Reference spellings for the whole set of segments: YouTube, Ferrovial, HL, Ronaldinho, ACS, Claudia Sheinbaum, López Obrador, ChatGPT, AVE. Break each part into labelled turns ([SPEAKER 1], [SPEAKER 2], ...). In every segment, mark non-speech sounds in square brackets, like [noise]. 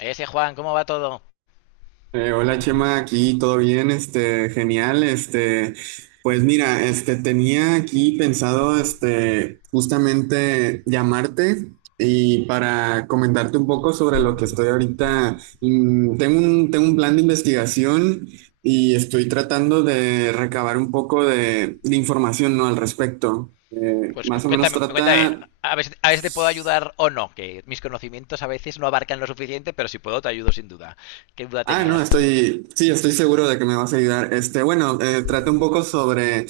[SPEAKER 1] Ese Juan, ¿cómo va todo?
[SPEAKER 2] Hola Chema, aquí todo bien, genial, pues mira, tenía aquí pensado, justamente llamarte y para comentarte un poco sobre lo que estoy ahorita, tengo un plan de investigación y estoy tratando de recabar un poco de información, ¿no? Al respecto.
[SPEAKER 1] Pues
[SPEAKER 2] Más o menos
[SPEAKER 1] cuéntame, cuéntame.
[SPEAKER 2] trata.
[SPEAKER 1] A ver, a ver si te puedo ayudar o no, que mis conocimientos a veces no abarcan lo suficiente, pero si puedo te ayudo sin duda. ¿Qué duda
[SPEAKER 2] No,
[SPEAKER 1] tenías?
[SPEAKER 2] sí, estoy seguro de que me vas a ayudar. Bueno, trata un poco sobre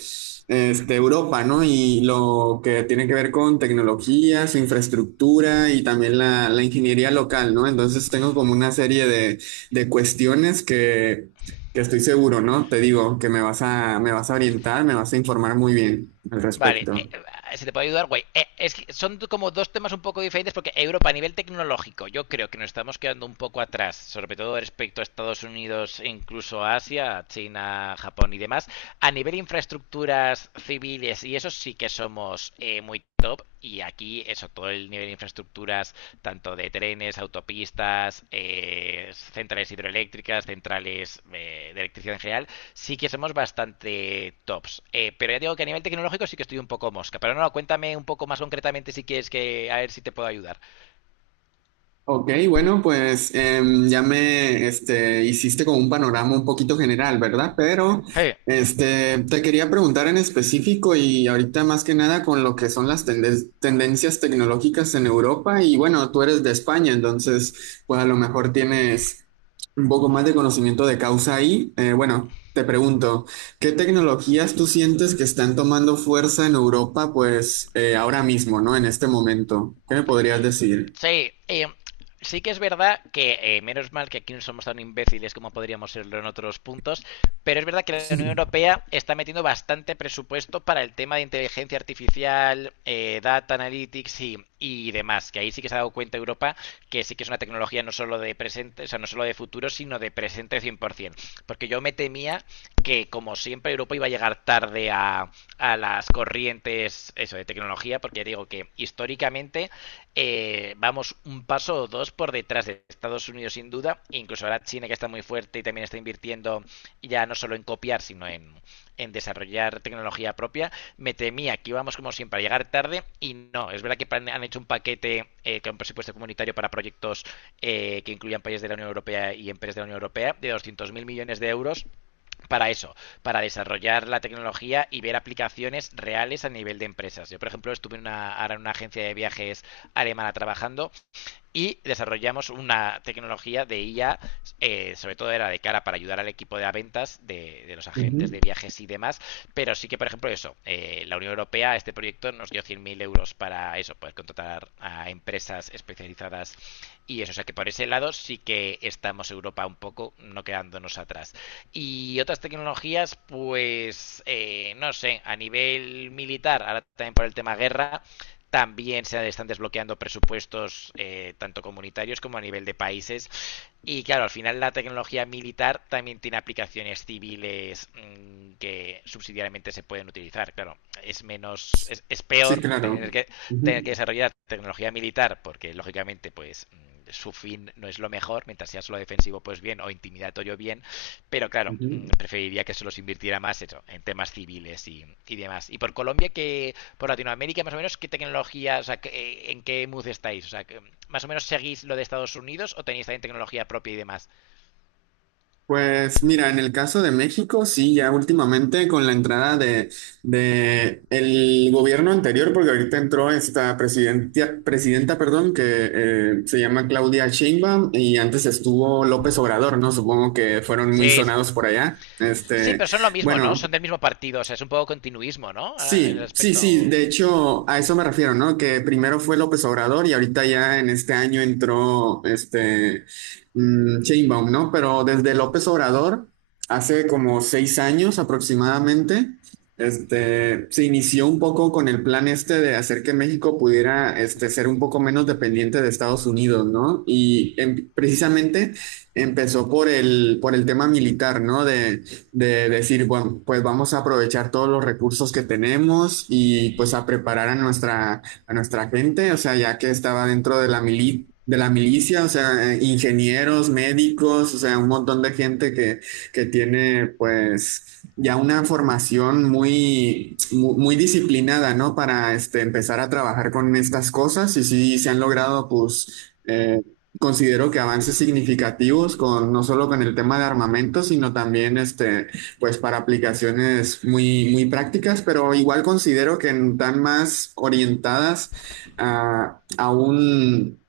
[SPEAKER 2] Europa, ¿no? Y lo que tiene que ver con tecnología, su infraestructura y también la ingeniería local, ¿no? Entonces tengo como una serie de cuestiones que estoy seguro, ¿no? Te digo que me me vas a orientar, me vas a informar muy bien al
[SPEAKER 1] Vale,
[SPEAKER 2] respecto.
[SPEAKER 1] si te puedo ayudar, güey. Es que son como dos temas un poco diferentes porque Europa a nivel tecnológico yo creo que nos estamos quedando un poco atrás, sobre todo respecto a Estados Unidos, e incluso a Asia, China, Japón y demás. A nivel infraestructuras civiles y eso sí que somos muy top, y aquí eso, todo el nivel de infraestructuras, tanto de trenes, autopistas, centrales hidroeléctricas, centrales de electricidad en general, sí que somos bastante tops. Pero ya digo que a nivel tecnológico sí que estoy un poco mosca. Pero no, cuéntame un poco más concretamente si quieres que, a ver si te puedo ayudar.
[SPEAKER 2] Ok, bueno, pues ya me hiciste con un panorama un poquito general, ¿verdad? Pero
[SPEAKER 1] Hey.
[SPEAKER 2] te quería preguntar en específico y ahorita más que nada con lo que son las tendencias tecnológicas en Europa y bueno, tú eres de España, entonces pues a lo mejor tienes un poco más de conocimiento de causa ahí. Bueno, te pregunto, ¿qué tecnologías tú sientes que están tomando fuerza en Europa pues ahora mismo, ¿no? En este momento, ¿qué me podrías decir?
[SPEAKER 1] Sí, sí que es verdad que menos mal que aquí no somos tan imbéciles como podríamos serlo en otros puntos, pero es verdad que la Unión Europea está metiendo bastante presupuesto para el tema de inteligencia artificial, data analytics y demás, que ahí sí que se ha dado cuenta Europa que sí que es una tecnología no solo de presente, o sea, no solo de futuro, sino de presente 100%, porque yo me temía que como siempre Europa iba a llegar tarde a las corrientes eso de tecnología, porque ya digo que históricamente vamos un paso o dos por detrás de Estados Unidos sin duda, e incluso ahora China, que está muy fuerte y también está invirtiendo ya no solo en copiar, sino en desarrollar tecnología propia. Me temía que íbamos como siempre a llegar tarde y no, es verdad que han hecho un paquete con presupuesto comunitario para proyectos que incluyan países de la Unión Europea y empresas de la Unión Europea de 200.000 millones de euros para eso, para desarrollar la tecnología y ver aplicaciones reales a nivel de empresas. Yo, por ejemplo, estuve en una, ahora en una agencia de viajes alemana trabajando y desarrollamos una tecnología de IA, sobre todo era de cara para ayudar al equipo de ventas de los agentes
[SPEAKER 2] Ujú.
[SPEAKER 1] de viajes y demás, pero sí que, por ejemplo, eso, la Unión Europea, este proyecto nos dio 100.000 euros para eso, poder contratar a empresas especializadas y eso, o sea que por ese lado sí que estamos Europa un poco no quedándonos atrás. Y otras tecnologías, pues, no sé, a nivel militar, ahora también por el tema guerra, también se están desbloqueando presupuestos tanto comunitarios como a nivel de países. Y claro, al final la tecnología militar también tiene aplicaciones civiles que subsidiariamente se pueden utilizar. Claro, es menos, es
[SPEAKER 2] Sí,
[SPEAKER 1] peor
[SPEAKER 2] claro.
[SPEAKER 1] tener que
[SPEAKER 2] Ujú,
[SPEAKER 1] desarrollar tecnología militar porque lógicamente pues su fin no es lo mejor, mientras sea solo defensivo, pues bien, o intimidatorio, bien, pero claro,
[SPEAKER 2] ujú.
[SPEAKER 1] preferiría que se los invirtiera más eso, en temas civiles y demás. Y por Colombia, que por Latinoamérica, más o menos, ¿qué tecnología, o sea, en qué mood estáis? O sea, que, ¿más o menos seguís lo de Estados Unidos o tenéis también tecnología propia y demás?
[SPEAKER 2] Pues mira, en el caso de México, sí, ya últimamente con la entrada de el gobierno anterior, porque ahorita entró esta presidenta, presidenta, perdón, que se llama Claudia Sheinbaum y antes estuvo López Obrador, ¿no? Supongo que fueron muy
[SPEAKER 1] Sí, sí.
[SPEAKER 2] sonados por allá.
[SPEAKER 1] Sí, pero son lo mismo, ¿no?
[SPEAKER 2] Bueno,
[SPEAKER 1] Son del mismo partido, o sea, es un poco continuismo, ¿no? Ah, en el
[SPEAKER 2] sí, sí,
[SPEAKER 1] aspecto
[SPEAKER 2] sí,
[SPEAKER 1] o-
[SPEAKER 2] de hecho a eso me refiero, ¿no? Que primero fue López Obrador y ahorita ya en este año entró Sheinbaum, ¿no? Pero desde López Obrador, hace como 6 años aproximadamente, se inició un poco con el plan este de hacer que México pudiera ser un poco menos dependiente de Estados Unidos, ¿no? Y precisamente empezó por por el tema militar, ¿no? De decir, bueno, pues vamos a aprovechar todos los recursos que tenemos y pues a preparar a nuestra gente, o sea, ya que estaba dentro de la de la milicia, o sea, ingenieros, médicos, o sea, un montón de gente que tiene pues ya una formación muy, muy disciplinada, ¿no? Para empezar a trabajar con estas cosas y sí se han logrado pues considero que avances significativos con no solo con el tema de armamento, sino también pues para aplicaciones muy, muy prácticas, pero igual considero que están más orientadas a, a un,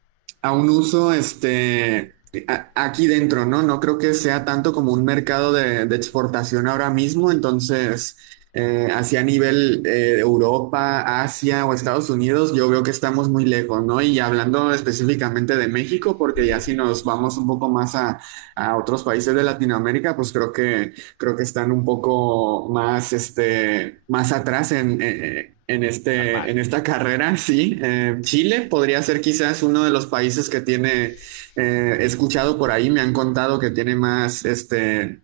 [SPEAKER 2] a un uso aquí dentro, ¿no? No creo que sea tanto como un mercado de exportación ahora mismo, entonces así a nivel Europa, Asia o Estados Unidos, yo veo que estamos muy lejos, ¿no? Y hablando específicamente de México, porque ya si nos vamos un poco más a otros países de Latinoamérica, pues creo que están un poco más, más atrás en en
[SPEAKER 1] Normal.
[SPEAKER 2] esta carrera, [laughs] sí. Chile podría ser quizás uno de los países que tiene, he escuchado por ahí, me han contado que tiene más,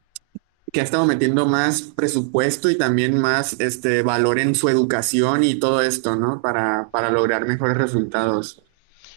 [SPEAKER 2] que ha estado metiendo más presupuesto y también más este valor en su educación y todo esto, ¿no? Para lograr mejores resultados.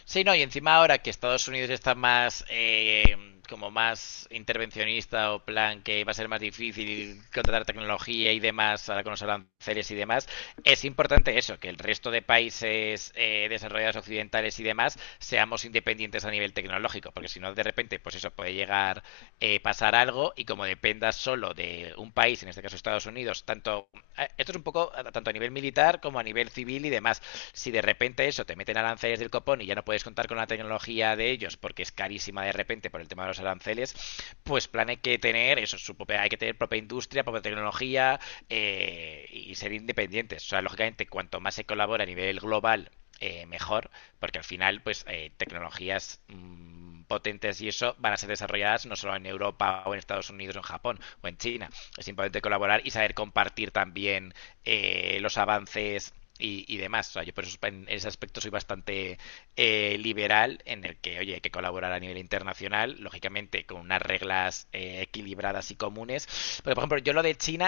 [SPEAKER 1] Sí, no, y encima ahora que Estados Unidos está más como más intervencionista, o plan que va a ser más difícil contratar tecnología y demás ahora con los aranceles y demás, es importante eso, que el resto de países desarrollados occidentales y demás seamos independientes a nivel tecnológico, porque si no de repente pues eso puede llegar pasar algo y, como dependas solo de un país, en este caso Estados Unidos, tanto esto es un poco tanto a nivel militar como a nivel civil y demás, si de repente eso te meten aranceles del copón y ya no puedes contar con la tecnología de ellos porque es carísima de repente por el tema de los aranceles, pues plan hay que tener eso, su propia, hay que tener propia industria, propia tecnología y ser independientes. O sea, lógicamente, cuanto más se colabora a nivel global, mejor, porque al final, pues, tecnologías potentes y eso van a ser desarrolladas no solo en Europa o en Estados Unidos o en Japón o en China. Es importante colaborar y saber compartir también los avances y demás. O sea, yo por eso en ese aspecto soy bastante liberal en el que, oye, hay que colaborar a nivel internacional, lógicamente con unas reglas equilibradas y comunes. Pero, por ejemplo, yo lo de China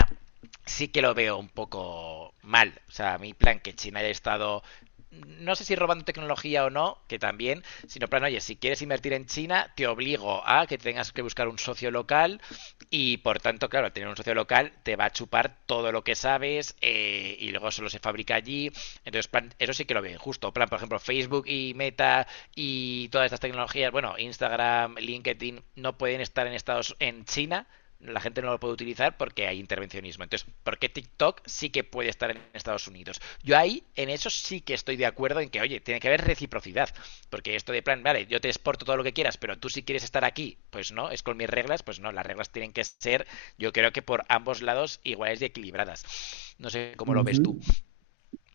[SPEAKER 1] sí que lo veo un poco mal. O sea, mi plan que China haya estado no sé si robando tecnología o no, que también, sino plan, oye, si quieres invertir en China, te obligo a que tengas que buscar un socio local, y por tanto, claro, al tener un socio local te va a chupar todo lo que sabes, y luego solo se fabrica allí. Entonces, plan, eso sí que lo veo injusto. Plan, por ejemplo, Facebook y Meta y todas estas tecnologías, bueno, Instagram, LinkedIn, no pueden estar en Estados en China. La gente no lo puede utilizar porque hay intervencionismo. Entonces, ¿por qué TikTok sí que puede estar en Estados Unidos? Yo ahí, en eso sí que estoy de acuerdo en que, oye, tiene que haber reciprocidad. Porque esto de plan, vale, yo te exporto todo lo que quieras, pero tú si quieres estar aquí, pues no, es con mis reglas, pues no, las reglas tienen que ser, yo creo que por ambos lados, iguales y equilibradas. No sé cómo lo ves tú.
[SPEAKER 2] Ujú.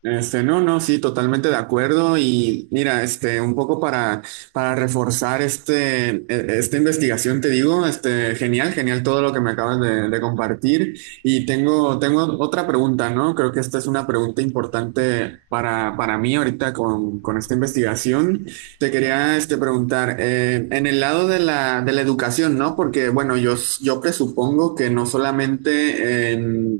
[SPEAKER 2] No, no, sí, totalmente de acuerdo. Y mira, un poco para reforzar esta investigación, te digo, este, genial, genial todo lo que me acabas de compartir. Y tengo otra pregunta, ¿no? Creo que esta es una pregunta importante para mí ahorita con esta investigación. Te
[SPEAKER 1] ¿Mm?
[SPEAKER 2] quería, preguntar, en el lado de la educación, ¿no? Porque, bueno, yo presupongo que no solamente,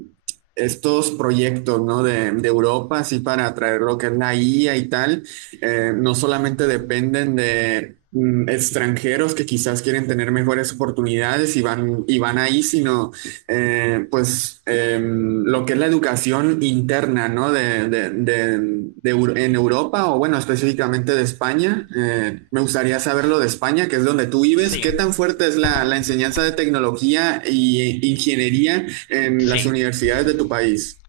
[SPEAKER 2] estos proyectos, ¿no? De Europa, así para atraer lo que es la IA y tal, no solamente dependen de extranjeros que quizás quieren tener mejores oportunidades y y van ahí, sino pues lo que es la educación interna, ¿no? En Europa o bueno, específicamente de España. Me gustaría saberlo de España, que es donde tú vives.
[SPEAKER 1] Sí,
[SPEAKER 2] ¿Qué tan fuerte es la enseñanza de tecnología y ingeniería en las
[SPEAKER 1] sí.
[SPEAKER 2] universidades de tu país?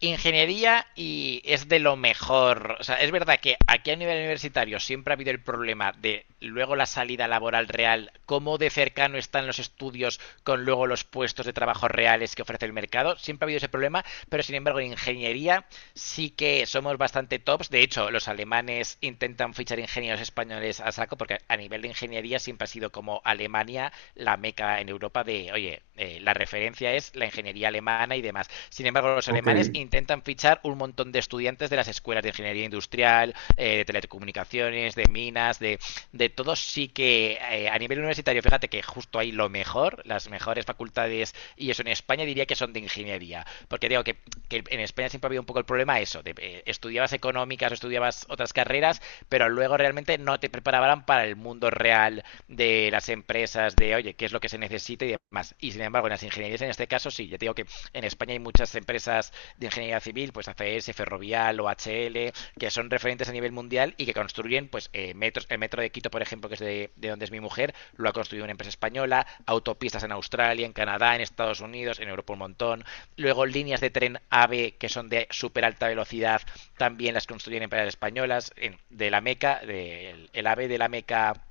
[SPEAKER 1] Ingeniería y es de lo mejor. O sea, es verdad que aquí a nivel universitario siempre ha habido el problema de luego la salida laboral real, cómo de cercano están los estudios con luego los puestos de trabajo reales que ofrece el mercado. Siempre ha habido ese problema, pero sin embargo en ingeniería sí que somos bastante tops. De hecho, los alemanes intentan fichar ingenieros españoles a saco porque a nivel de ingeniería siempre ha sido como Alemania la meca en Europa de, oye, la referencia es la ingeniería alemana y demás. Sin embargo, los
[SPEAKER 2] Ok,
[SPEAKER 1] alemanes intentan fichar un montón de estudiantes de las escuelas de ingeniería industrial, de telecomunicaciones, de minas, de todo. Sí que a nivel universitario, fíjate que justo ahí lo mejor, las mejores facultades y eso en España, diría que son de ingeniería. Porque digo que, en España siempre ha habido un poco el problema eso, de, estudiabas económicas o estudiabas otras carreras, pero luego realmente no te preparaban para el mundo real de las empresas, de oye, qué es lo que se necesita y demás. Y sin embargo, en las ingenierías en este caso sí, ya te digo que en España hay muchas empresas de ingeniería civil, pues ACS, Ferrovial o HL, que son referentes a nivel mundial y que construyen pues metros metros, el metro de Quito, por ejemplo, que es de donde es mi mujer, lo ha construido una empresa española, autopistas en Australia, en Canadá, en Estados Unidos, en Europa un montón. Luego líneas de tren AVE, que son de súper alta velocidad, también las construyen empresas españolas, en, de la Meca, de, el AVE de la Meca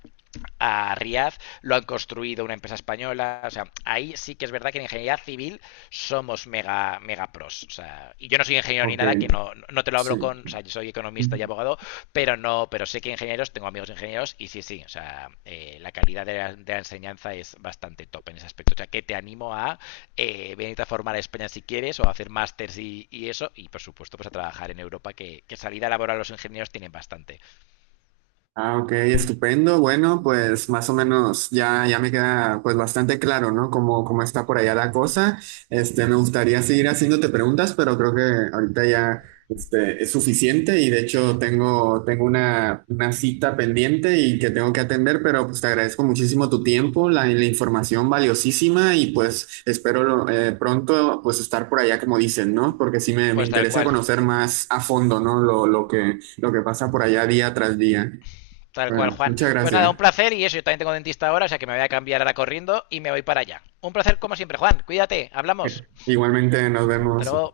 [SPEAKER 1] a Riad, lo han construido una empresa española. O sea, ahí sí que es verdad que en ingeniería civil somos mega, mega pros. O sea, y yo no soy ingeniero ni
[SPEAKER 2] ok,
[SPEAKER 1] nada, que no, no te lo hablo con. O
[SPEAKER 2] sí.
[SPEAKER 1] sea, yo soy economista y abogado, pero no, pero sé que ingenieros, tengo amigos ingenieros, y sí, sí. O sea, la calidad de la, de la enseñanza es bastante top en ese aspecto. O sea, que te animo a venirte a formar a España si quieres, o a hacer másters y eso, y por supuesto, pues a trabajar en Europa, que salida laboral los ingenieros tienen bastante.
[SPEAKER 2] Ah, ok, estupendo. Bueno, pues más o menos ya, ya me queda pues bastante claro, ¿no? Cómo, cómo está por allá la cosa. Me gustaría seguir haciéndote preguntas, pero creo que ahorita ya es suficiente y de hecho tengo una cita pendiente y que tengo que atender, pero pues te agradezco muchísimo tu tiempo, la información valiosísima y pues espero pronto pues estar por allá como dicen, ¿no? Porque sí me
[SPEAKER 1] Pues tal
[SPEAKER 2] interesa
[SPEAKER 1] cual.
[SPEAKER 2] conocer más a fondo, ¿no? Lo que pasa por allá día tras día.
[SPEAKER 1] Tal cual,
[SPEAKER 2] Bueno,
[SPEAKER 1] Juan.
[SPEAKER 2] muchas
[SPEAKER 1] Pues nada, un
[SPEAKER 2] gracias.
[SPEAKER 1] placer y eso, yo también tengo dentista ahora, o sea que me voy a cambiar ahora corriendo y me voy para allá. Un placer como siempre, Juan. Cuídate, hablamos.
[SPEAKER 2] Igualmente nos
[SPEAKER 1] Hasta
[SPEAKER 2] vemos.
[SPEAKER 1] luego.